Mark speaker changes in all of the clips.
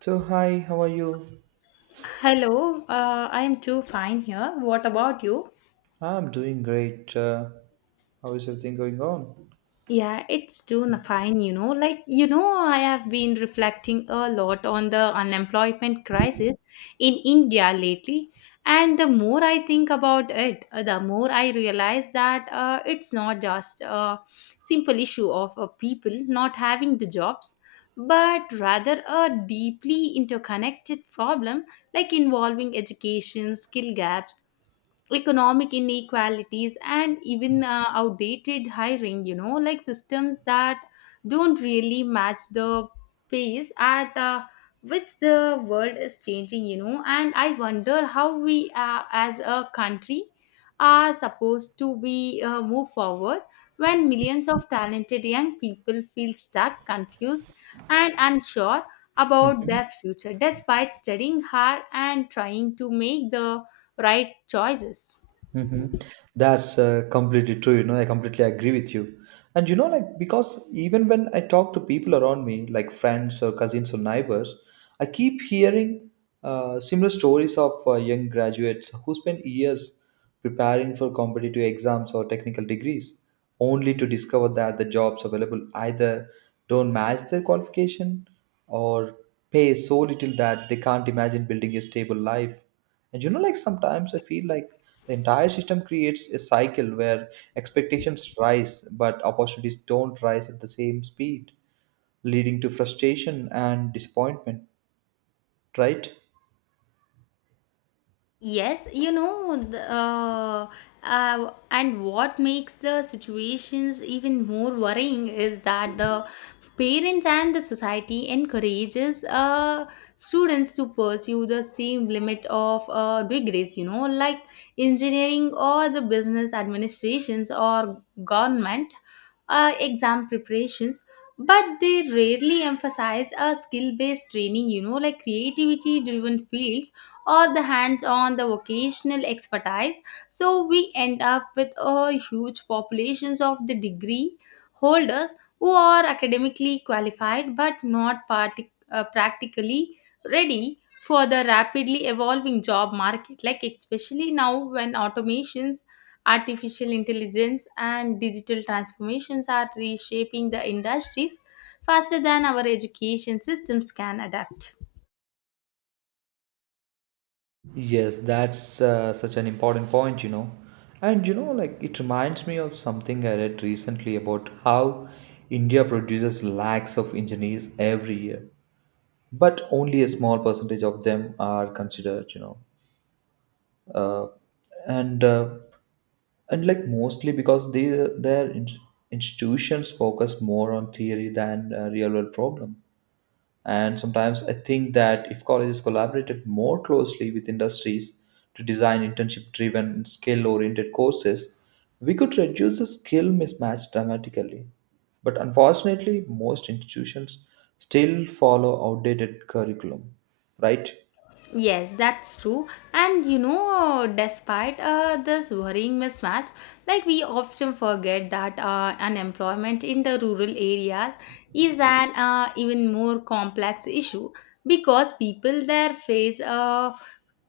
Speaker 1: So, hi, how are you?
Speaker 2: Hello, I am too fine here. What about you?
Speaker 1: I'm doing great. How is everything going on?
Speaker 2: Yeah, it's fine, you know. I have been reflecting a lot on the unemployment crisis in India lately. And the more I think about it, the more I realize that it's not just a simple issue of people not having the jobs, but rather a deeply interconnected problem like involving education, skill gaps, economic inequalities, and even outdated hiring, like systems that don't really match the pace at which the world is changing, and I wonder how we, as a country, are supposed to be move forward when millions of talented young people feel stuck, confused, and unsure about their future despite studying hard and trying to make the right choices.
Speaker 1: Hmm. That's completely true. You know, I completely agree with you. And you know, like, because even when I talk to people around me, like friends or cousins or neighbors, I keep hearing similar stories of young graduates who spend years preparing for competitive exams or technical degrees, only to discover that the jobs available either don't match their qualification or pay so little that they can't imagine building a stable life. And you know, like sometimes I feel like the entire system creates a cycle where expectations rise, but opportunities don't rise at the same speed, leading to frustration and disappointment, right?
Speaker 2: Yes, you know, and what makes the situations even more worrying is that the parents and the society encourages students to pursue the same limit of degrees, you know, like engineering or the business administrations or government exam preparations. But they rarely emphasize a skill based training, you know, like creativity driven fields or the hands on the vocational expertise. So we end up with a huge populations of the degree holders who are academically qualified but not practically ready for the rapidly evolving job market, like especially now when automations, artificial intelligence, and digital transformations are reshaping the industries faster than our education systems can adapt.
Speaker 1: Yes, that's such an important point, you know. And you know, like it reminds me of something I read recently about how India produces lakhs of engineers every year, but only a small percentage of them are considered, you know. Uh, and uh, and like mostly because they their in- institutions focus more on theory than real world problem. And sometimes I think that if colleges collaborated more closely with industries to design internship driven skill oriented courses, we could reduce the skill mismatch dramatically, but unfortunately most institutions still follow outdated curriculum, right?
Speaker 2: Yes, that's true. And you know, despite this worrying mismatch, like we often forget that unemployment in the rural areas is an even more complex issue because people there face uh,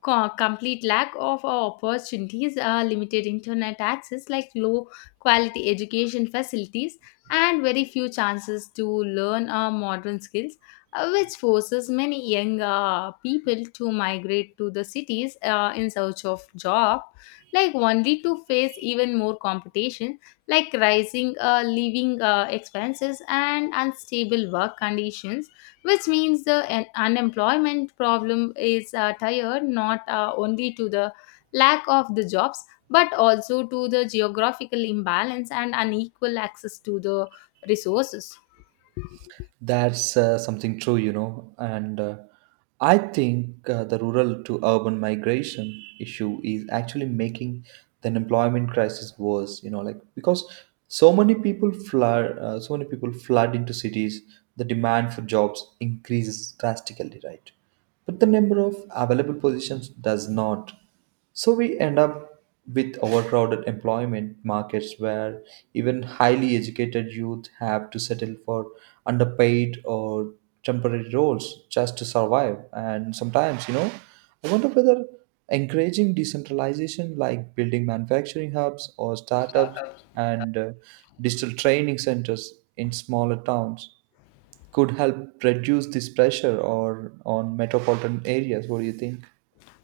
Speaker 2: co- complete lack of opportunities, limited internet access, like low quality education facilities, and very few chances to learn modern skills, which forces many young people to migrate to the cities in search of job, like only to face even more competition, like rising living expenses and unstable work conditions, which means the unemployment problem is tied not only to the lack of the jobs but also to the geographical imbalance and unequal access to the resources.
Speaker 1: That's something true, you know. And I think the rural to urban migration issue is actually making the employment crisis worse, you know, like because so many people flood into cities. The demand for jobs increases drastically, right? But the number of available positions does not. So we end up with overcrowded employment markets where even highly educated youth have to settle for underpaid or temporary roles just to survive. And sometimes, you know, I wonder whether encouraging decentralization like building manufacturing hubs or startups and digital training centers in smaller towns could help reduce this pressure or on metropolitan areas. What do you think?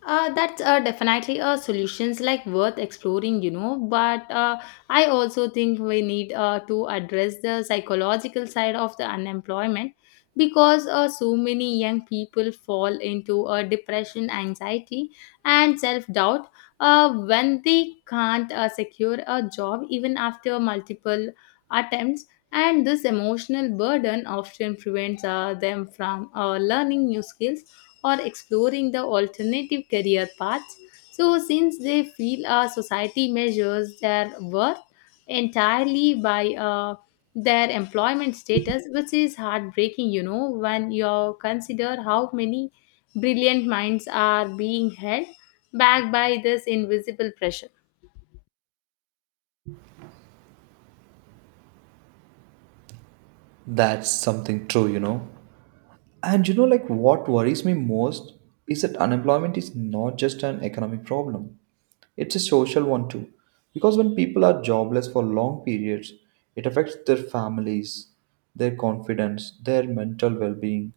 Speaker 2: That's definitely a solutions like worth exploring, you know. But I also think we need to address the psychological side of the unemployment, because so many young people fall into depression, anxiety, and self doubt when they can't secure a job even after multiple attempts. And this emotional burden often prevents them from learning new skills or exploring the alternative career paths. So, since they feel our society measures their worth entirely by their employment status, which is heartbreaking, you know, when you consider how many brilliant minds are being held back by this invisible pressure.
Speaker 1: That's something true, you know. And you know, like what worries me most is that unemployment is not just an economic problem, it's a social one too. Because when people are jobless for long periods, it affects their families, their confidence, their mental well being,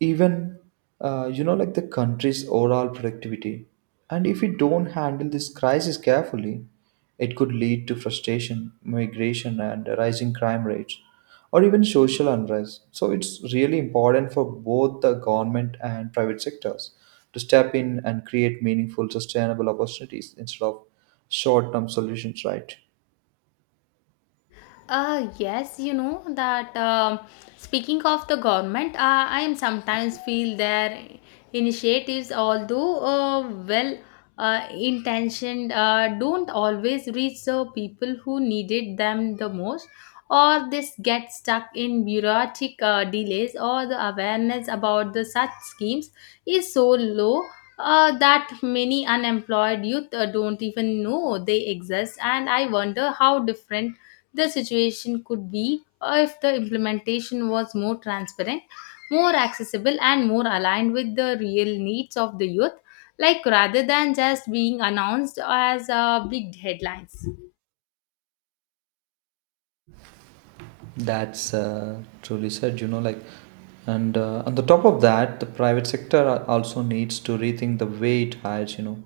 Speaker 1: even you know like the country's overall productivity. And if we don't handle this crisis carefully, it could lead to frustration migration and rising crime rates or even social unrest. So it's really important for both the government and private sectors to step in and create meaningful sustainable opportunities instead of short term solutions, right?
Speaker 2: Yes, you know that speaking of the government, I am sometimes feel their initiatives, although well intentioned, don't always reach the people who needed them the most, or this get stuck in bureaucratic delays, or the awareness about the such schemes is so low. That many unemployed youth don't even know they exist, and I wonder how different the situation could be if the implementation was more transparent, more accessible, and more aligned with the real needs of the youth, like rather than just being announced as big headlines.
Speaker 1: That's truly said, you know, like, and on the top of that, the private sector also needs to rethink the way it hires, you know,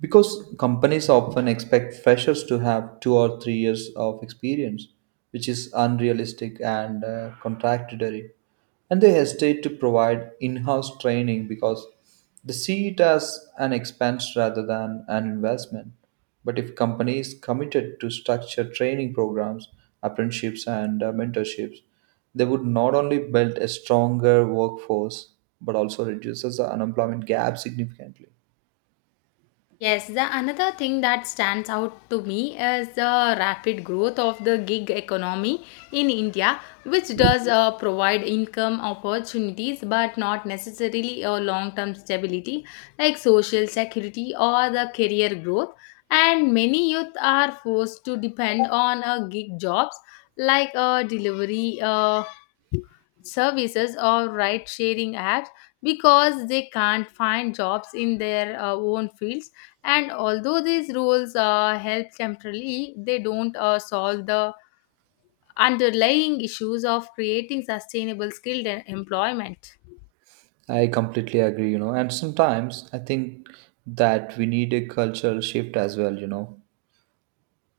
Speaker 1: because companies often expect freshers to have 2 or 3 years of experience, which is unrealistic and contradictory. And they hesitate to provide in-house training because they see it as an expense rather than an investment. But if companies committed to structured training programs, apprenticeships, and mentorships, they would not only build a stronger workforce but also reduces the unemployment gap significantly.
Speaker 2: Yes, the another thing that stands out to me is the rapid growth of the gig economy in India, which does provide income opportunities but not necessarily a long term stability like social security or the career growth. And many youth are forced to depend on gig jobs like delivery. Services or ride sharing apps because they can't find jobs in their own fields. And although these rules help temporarily, they don't solve the underlying issues of creating sustainable skilled employment.
Speaker 1: I completely agree, you know, and sometimes I think that we need a cultural shift as well, you know,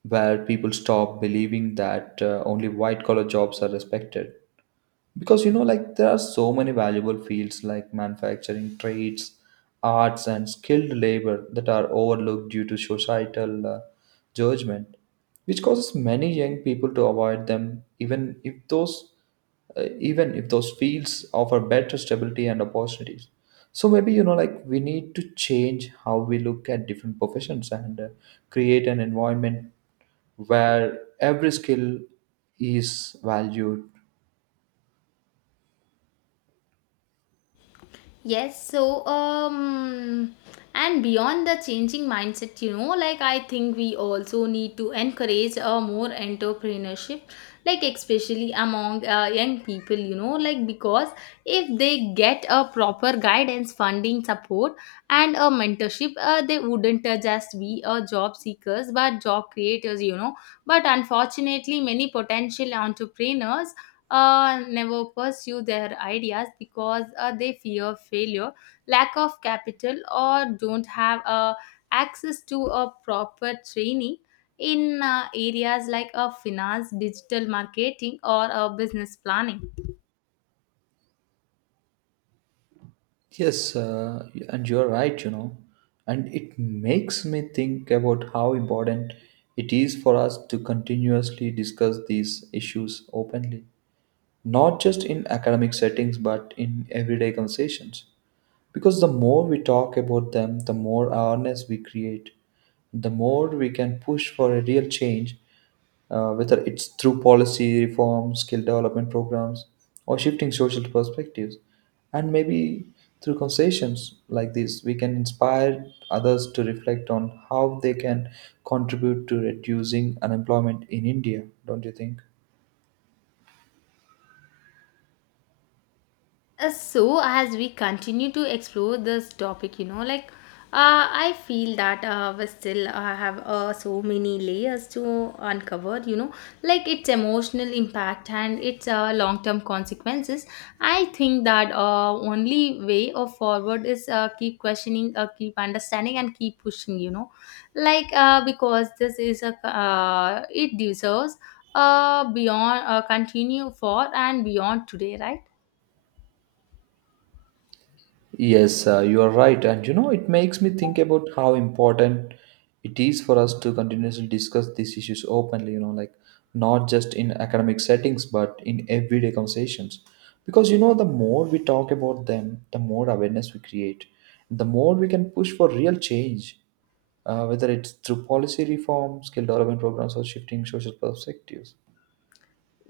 Speaker 1: where people stop believing that only white collar jobs are respected, because you know like there are so many valuable fields like manufacturing trades, arts and skilled labor that are overlooked due to societal judgment, which causes many young people to avoid them even if those fields offer better stability and opportunities. So maybe, you know, like we need to change how we look at different professions and create an environment where every skill is valued.
Speaker 2: Yes, so and beyond the changing mindset, you know, like I think we also need to encourage a more entrepreneurship, like especially among young people, you know, like because if they get a proper guidance, funding, support, and a mentorship, they wouldn't just be job seekers but job creators, you know. But unfortunately, many potential entrepreneurs never pursue their ideas because they fear failure, lack of capital, or don't have access to a proper training in areas like finance, digital marketing, or business planning.
Speaker 1: Yes, and you're right, you know, and it makes me think about how important it is for us to continuously discuss these issues openly, not just in academic settings but in everyday conversations. Because the more we talk about them, the more awareness we create, the more we can push for a real change, whether it's through policy reform, skill development programs, or shifting social perspectives. And maybe through conversations like this, we can inspire others to reflect on how they can contribute to reducing unemployment in India, don't you think?
Speaker 2: So as we continue to explore this topic, like I feel that we still have so many layers to uncover, you know, like its emotional impact and its long term consequences. I think that only way of forward is keep questioning, keep understanding, and keep pushing, you know, because this is a it deserves beyond continue for and beyond today, right?
Speaker 1: Yes, you are right. And you know, it makes me think about how important it is for us to continuously discuss these issues openly, you know, like not just in academic settings, but in everyday conversations. Because you know, the more we talk about them, the more awareness we create, the more we can push for real change, whether it's through policy reform, skill development programs, or shifting social perspectives.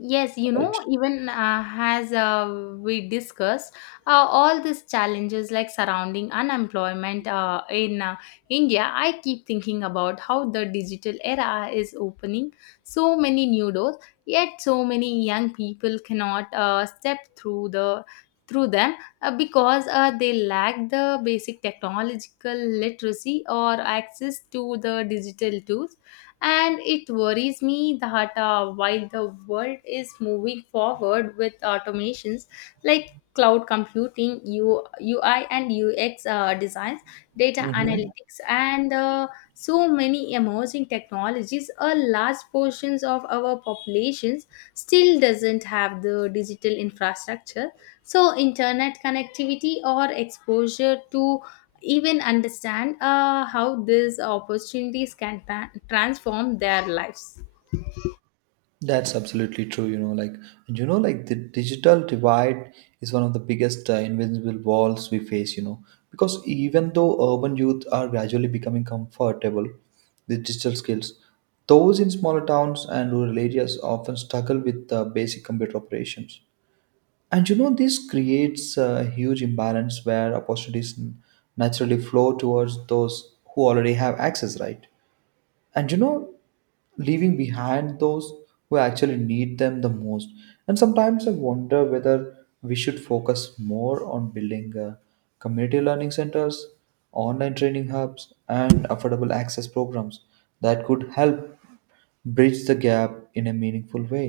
Speaker 2: Yes, you know,
Speaker 1: Right.
Speaker 2: even as we discussed, all these challenges like surrounding unemployment in India, I keep thinking about how the digital era is opening so many new doors, yet so many young people cannot step through the through them because they lack the basic technological literacy or access to the digital tools. And it worries me that while the world is moving forward with automations like cloud computing, UI and UX designs, data
Speaker 1: Mm-hmm.
Speaker 2: analytics, and so many emerging technologies, a large portions of our populations still doesn't have the digital infrastructure, so internet connectivity or exposure to even understand how these opportunities can transform their lives.
Speaker 1: That's absolutely true. You know, like the digital divide is one of the biggest invisible walls we face. You know, because even though urban youth are gradually becoming comfortable with digital skills, those in smaller towns and rural areas often struggle with basic computer operations. And you know, this creates a huge imbalance where opportunities naturally flow towards those who already have access, right? And you know, leaving behind those who actually need them the most. And sometimes I wonder whether we should focus more on building community learning centers, online training hubs and affordable access programs that could help bridge the gap in a meaningful way.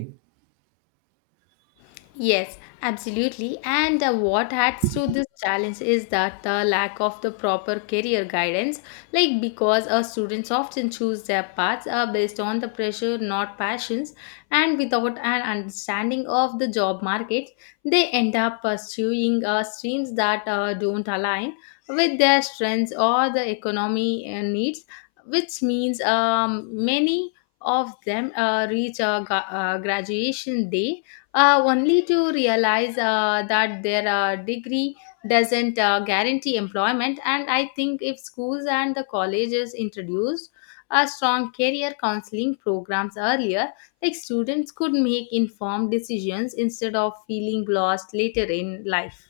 Speaker 2: Yes, absolutely. And what adds to this challenge is that the lack of the proper career guidance, like because students often choose their paths based on the pressure, not passions, and without an understanding of the job market, they end up pursuing streams that don't align with their strengths or the economy needs, which means many of them reach graduation day only to realize that their degree doesn't guarantee employment. And I think if schools and the colleges introduced a strong career counseling programs earlier, like students could make informed decisions instead of feeling lost later in life.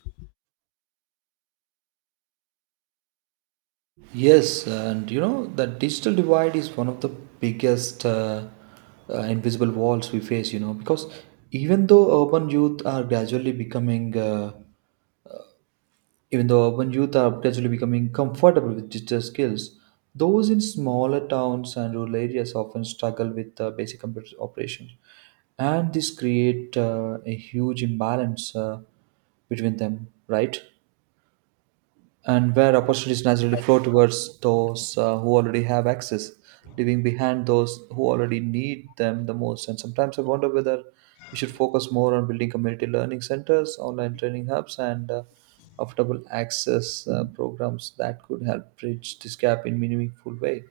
Speaker 1: Yes, and you know, the digital divide is one of the biggest invisible walls we face, you know, because even though urban youth are gradually becoming uh, Even though urban youth are gradually becoming comfortable with digital skills, those in smaller towns and rural areas often struggle with basic computer operations, and this create a huge imbalance between them. Right? And where opportunities naturally flow towards those who already have access, leaving behind those who already need them the most. And sometimes I wonder whether we should focus more on building community learning centers, online training hubs, and affordable access programs that could help bridge this gap in meaningful way.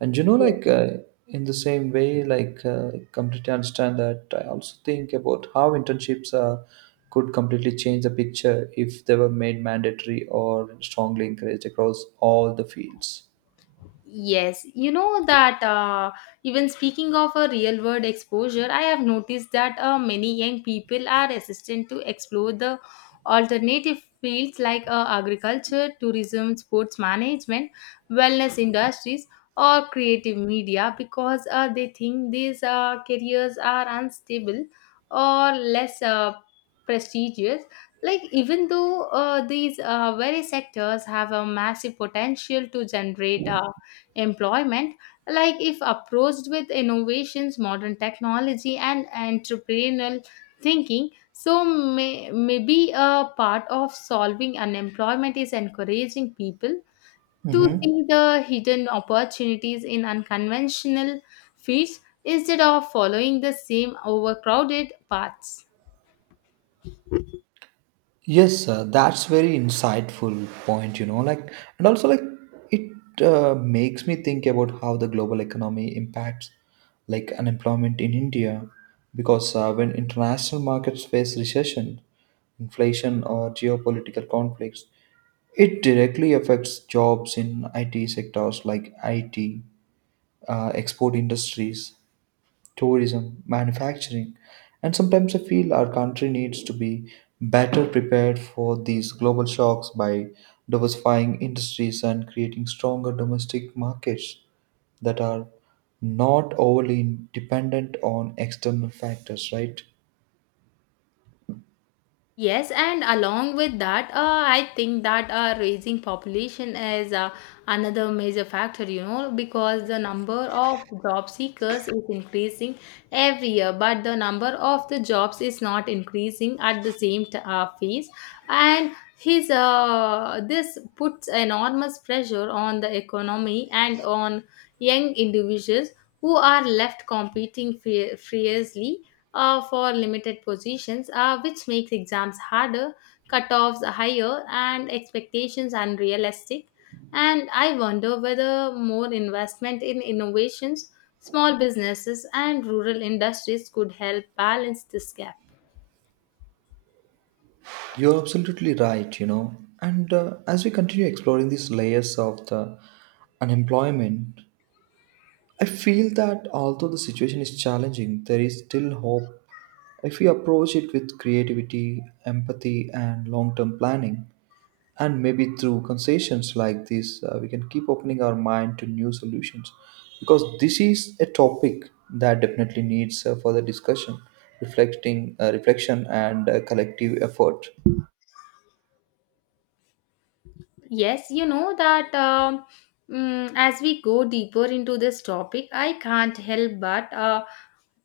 Speaker 1: And you know, like in the same way, like I completely understand that. I also think about how internships could completely change the picture if they were made mandatory or strongly encouraged across all the fields.
Speaker 2: Yes, you know that even speaking of a real world exposure, I have noticed that many young people are resistant to explore the alternative fields like agriculture, tourism, sports management, wellness industries, or creative media because they think these careers are unstable or less prestigious. Like, even though these very sectors have a massive potential to generate. Employment, like if approached with innovations, modern technology, and entrepreneurial thinking. So maybe a part of solving unemployment is encouraging people to
Speaker 1: Hmm.
Speaker 2: see the hidden opportunities in unconventional fields instead of following the same overcrowded paths.
Speaker 1: Yes, sir, that's very insightful point, you know, like and also like it makes me think about how the global economy impacts like unemployment in India, because when international markets face recession, inflation or geopolitical conflicts, it directly affects jobs in IT sectors like IT, export industries, tourism, manufacturing, and sometimes I feel our country needs to be better prepared for these global shocks by diversifying industries and creating stronger domestic markets that are not overly dependent on external factors, right?
Speaker 2: Yes, and along with that, I think that raising population is another major factor, you know, because the number of job seekers is increasing every year, but the number of the jobs is not increasing at the same phase. And this puts enormous pressure on the economy and on young individuals who are left competing fiercely for limited positions, which makes exams harder, cutoffs higher, and expectations unrealistic. And I wonder whether more investment in innovations, small businesses, and rural industries could help balance this gap.
Speaker 1: You're absolutely right, you know. And as we continue exploring these layers of the unemployment, I feel that although the situation is challenging, there is still hope if we approach it with creativity, empathy, and long term planning. And maybe through concessions like this, we can keep opening our mind to new solutions. Because this is a topic that definitely needs further discussion, reflection, and collective effort.
Speaker 2: Yes, you know that as we go deeper into this topic, I can't help but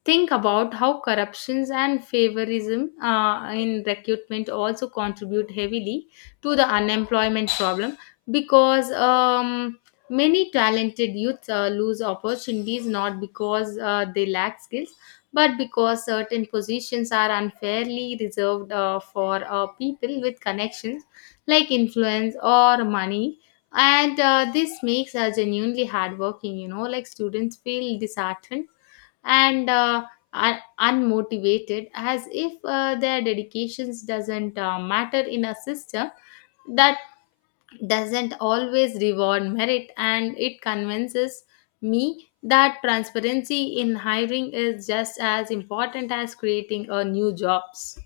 Speaker 2: think about how corruptions and favorism in recruitment also contribute heavily to the unemployment problem because many talented youths lose opportunities not because they lack skills but because certain positions are unfairly reserved for people with connections like influence or money. And this makes us genuinely hardworking, like students, feel disheartened and unmotivated, as if their dedications doesn't matter in a system that doesn't always reward merit. And it convinces me that transparency in hiring is just as important as creating a new jobs.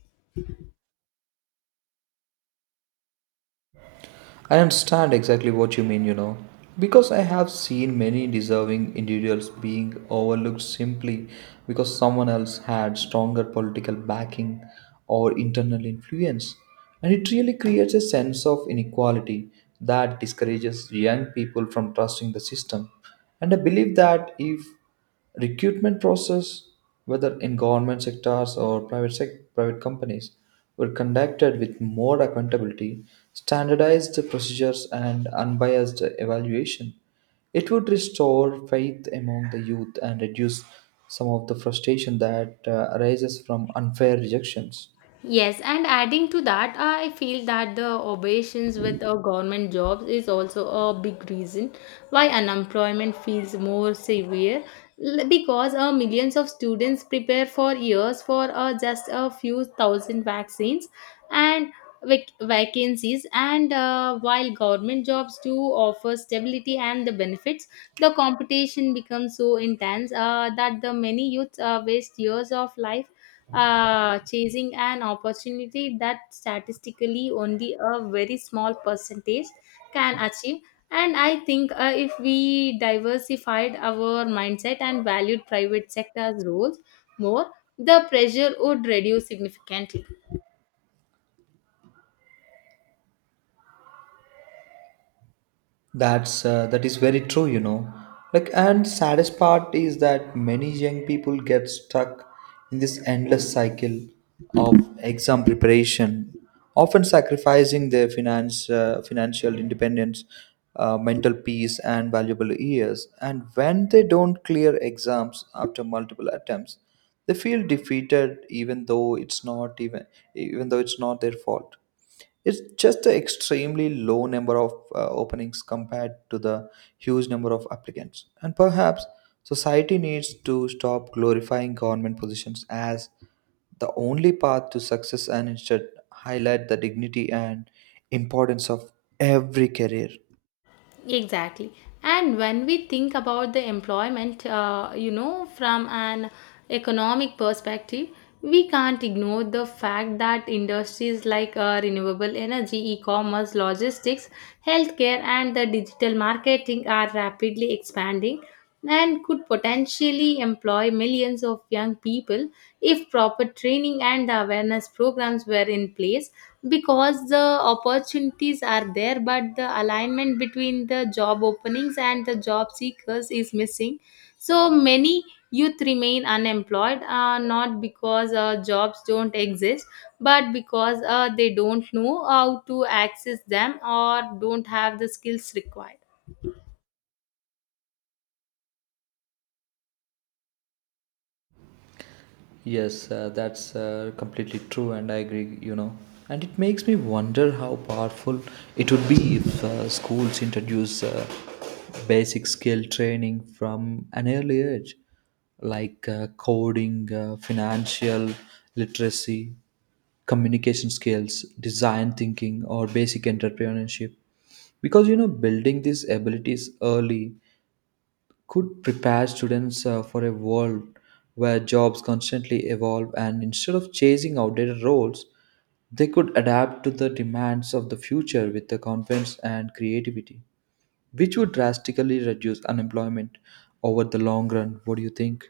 Speaker 1: I understand exactly what you mean, you know, because I have seen many deserving individuals being overlooked simply because someone else had stronger political backing or internal influence. And it really creates a sense of inequality that discourages young people from trusting the system. And I believe that if recruitment process, whether in government sectors or private companies, were conducted with more accountability, standardized procedures, and unbiased evaluation, it would restore faith among the youth and reduce some of the frustration that arises from unfair rejections.
Speaker 2: Yes, and adding to that, I feel that the obligations with government jobs is also a big reason why unemployment feels more severe, because millions of students prepare for years for just a few thousand vaccines and vacancies. And while government jobs do offer stability and the benefits, the competition becomes so intense that the many youths waste years of life chasing an opportunity that statistically only a very small percentage can achieve. And I think if we diversified our mindset and valued private sector's roles more, the pressure would reduce significantly.
Speaker 1: That is very true, you know. Like, and saddest part is that many young people get stuck in this endless cycle of exam preparation, often sacrificing their financial independence, mental peace, and valuable years. And when they don't clear exams after multiple attempts, they feel defeated, even though it's not their fault. It's just an extremely low number of openings compared to the huge number of applicants. And perhaps society needs to stop glorifying government positions as the only path to success and instead highlight the dignity and importance of every career.
Speaker 2: Exactly. And when we think about the employment, from an economic perspective, we can't ignore the fact that industries like renewable energy, e commerce, logistics, healthcare, and the digital marketing are rapidly expanding and could potentially employ millions of young people if proper training and awareness programs were in place, because the opportunities are there but the alignment between the job openings and the job seekers is missing. So many youth remain unemployed, not because jobs don't exist, but because they don't know how to access them or don't have the skills required.
Speaker 1: Yes, that's completely true, and I agree, you know. And it makes me wonder how powerful it would be if schools introduce basic skill training from an early age, like coding, financial literacy, communication skills, design thinking, or basic entrepreneurship. Because, you know, building these abilities early could prepare students for a world where jobs constantly evolve, and instead of chasing outdated roles, they could adapt to the demands of the future with the confidence and creativity, which would drastically reduce unemployment over the long run. What do you think?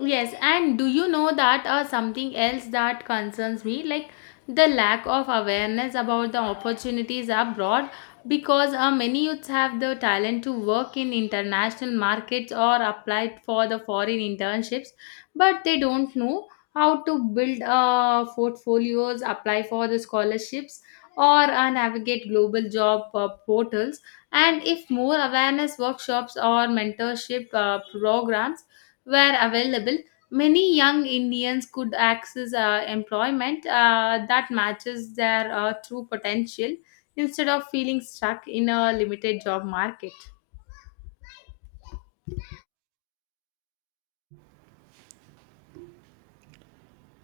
Speaker 2: Yes, and do you know that something else that concerns me, like the lack of awareness about the opportunities abroad, because many youths have the talent to work in international markets or applied for the foreign internships, but they don't know how to build portfolios, apply for the scholarships, or navigate global job portals. And if more awareness workshops or mentorship programs were available, many young Indians could access employment that matches their true potential instead of feeling stuck in a limited job market.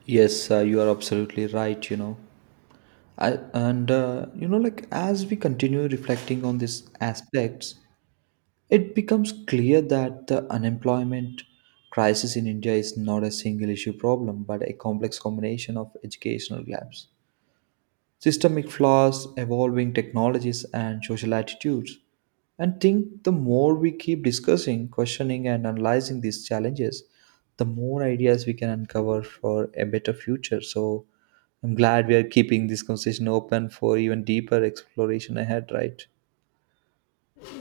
Speaker 1: Yes, you are absolutely right, you know. You know, like as we continue reflecting on these aspects, it becomes clear that the unemployment crisis in India is not a single issue problem but a complex combination of educational gaps, systemic flaws, evolving technologies, and social attitudes. And think the more we keep discussing, questioning, and analyzing these challenges, the more ideas we can uncover for a better future. So I'm glad we are keeping this conversation open for even deeper exploration ahead, right?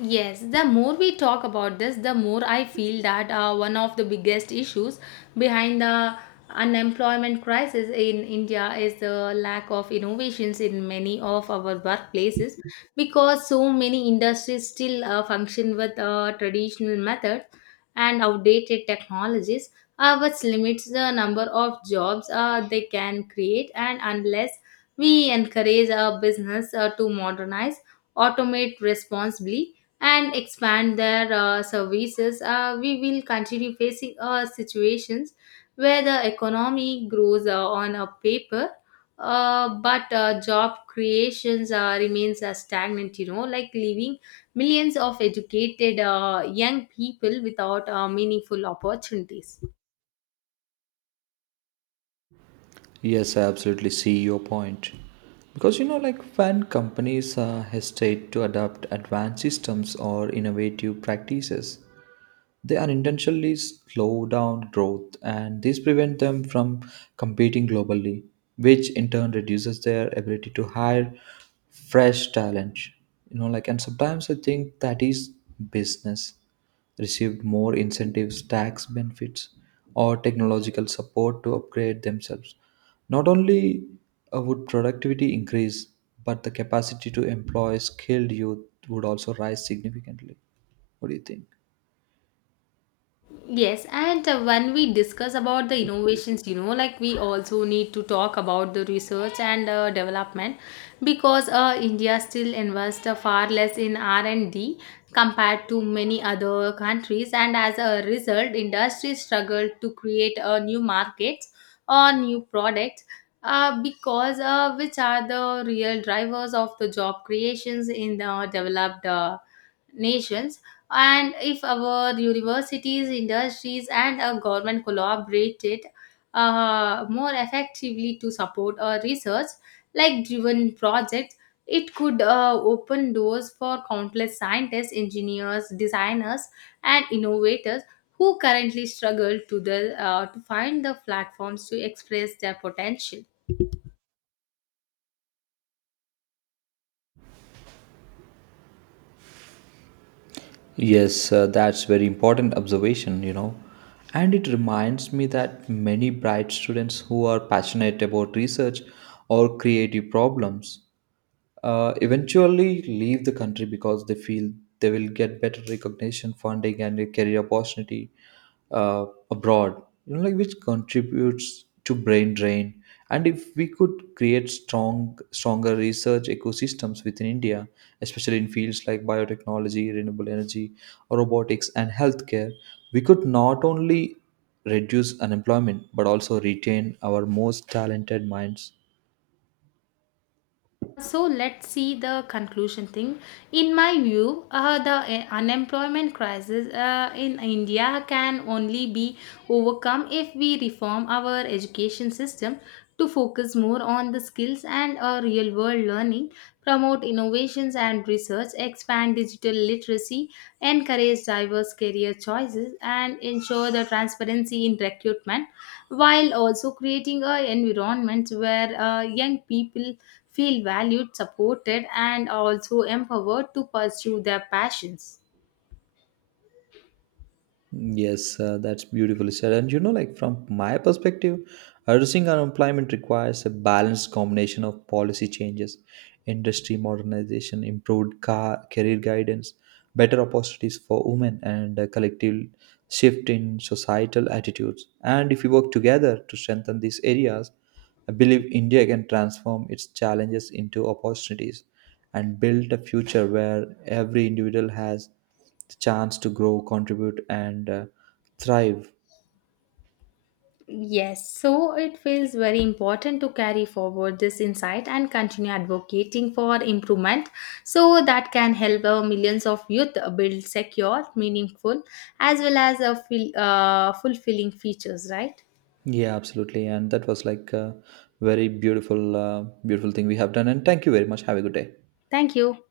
Speaker 2: Yes, the more we talk about this, the more I feel that one of the biggest issues behind the unemployment crisis in India is the lack of innovations in many of our workplaces, because so many industries still function with traditional methods and outdated technologies, which limits the number of jobs they can create. And unless we encourage our business to modernize, automate responsibly, and expand their services, we will continue facing situations where the economy grows on a paper, but job creations remains stagnant, you know, like leaving millions of educated young people without meaningful opportunities.
Speaker 1: Yes, I absolutely see your point. Because you know, like when companies hesitate to adopt advanced systems or innovative practices, they unintentionally slow down growth, and this prevents them from competing globally, which in turn reduces their ability to hire fresh talent. You know, like, and sometimes I think that is business received more incentives, tax benefits, or technological support to upgrade themselves, not only would productivity increase, but the capacity to employ skilled youth would also rise significantly. What do you think?
Speaker 2: Yes, and when we discuss about the innovations, you know, like we also need to talk about the research and development, because India still invests far less in R&D compared to many other countries, and as a result, industries struggle to create new markets or new products, because which are the real drivers of the job creations in the developed nations. And if our universities, industries and our government collaborated more effectively to support our research, like driven projects, it could open doors for countless scientists, engineers, designers and innovators who currently struggle to find the platforms to express their potential.
Speaker 1: Yes, that's very important observation, you know. And it reminds me that many bright students who are passionate about research or creative problems eventually leave the country because they feel they will get better recognition, funding, and a career opportunity uh, abroad. You know, like which contributes to brain drain. And if we could create stronger research ecosystems within India, especially in fields like biotechnology, renewable energy, robotics, and healthcare, we could not only reduce unemployment but also retain our most talented minds.
Speaker 2: So let's see the conclusion thing. In my view, the unemployment crisis in India can only be overcome if we reform our education system to focus more on the skills and real world learning, promote innovations and research, expand digital literacy, encourage diverse career choices and ensure the transparency in recruitment, while also creating an environment where young people feel valued, supported and also empowered to pursue their passions.
Speaker 1: Yes, that's beautifully said. And you know, like from my perspective, reducing unemployment requires a balanced combination of policy changes, industry modernization, career guidance, better opportunities for women, and a collective shift in societal attitudes. And if we work together to strengthen these areas, I believe India can transform its challenges into opportunities and build a future where every individual has the chance to grow, contribute, and thrive.
Speaker 2: Yes, so it feels very important to carry forward this insight and continue advocating for improvement, so that can help our millions of youth build secure, meaningful, as well as a feel, fulfilling futures, right?
Speaker 1: Yeah, absolutely. And that was like a beautiful thing we have done. And thank you very much. Have a good day.
Speaker 2: Thank you.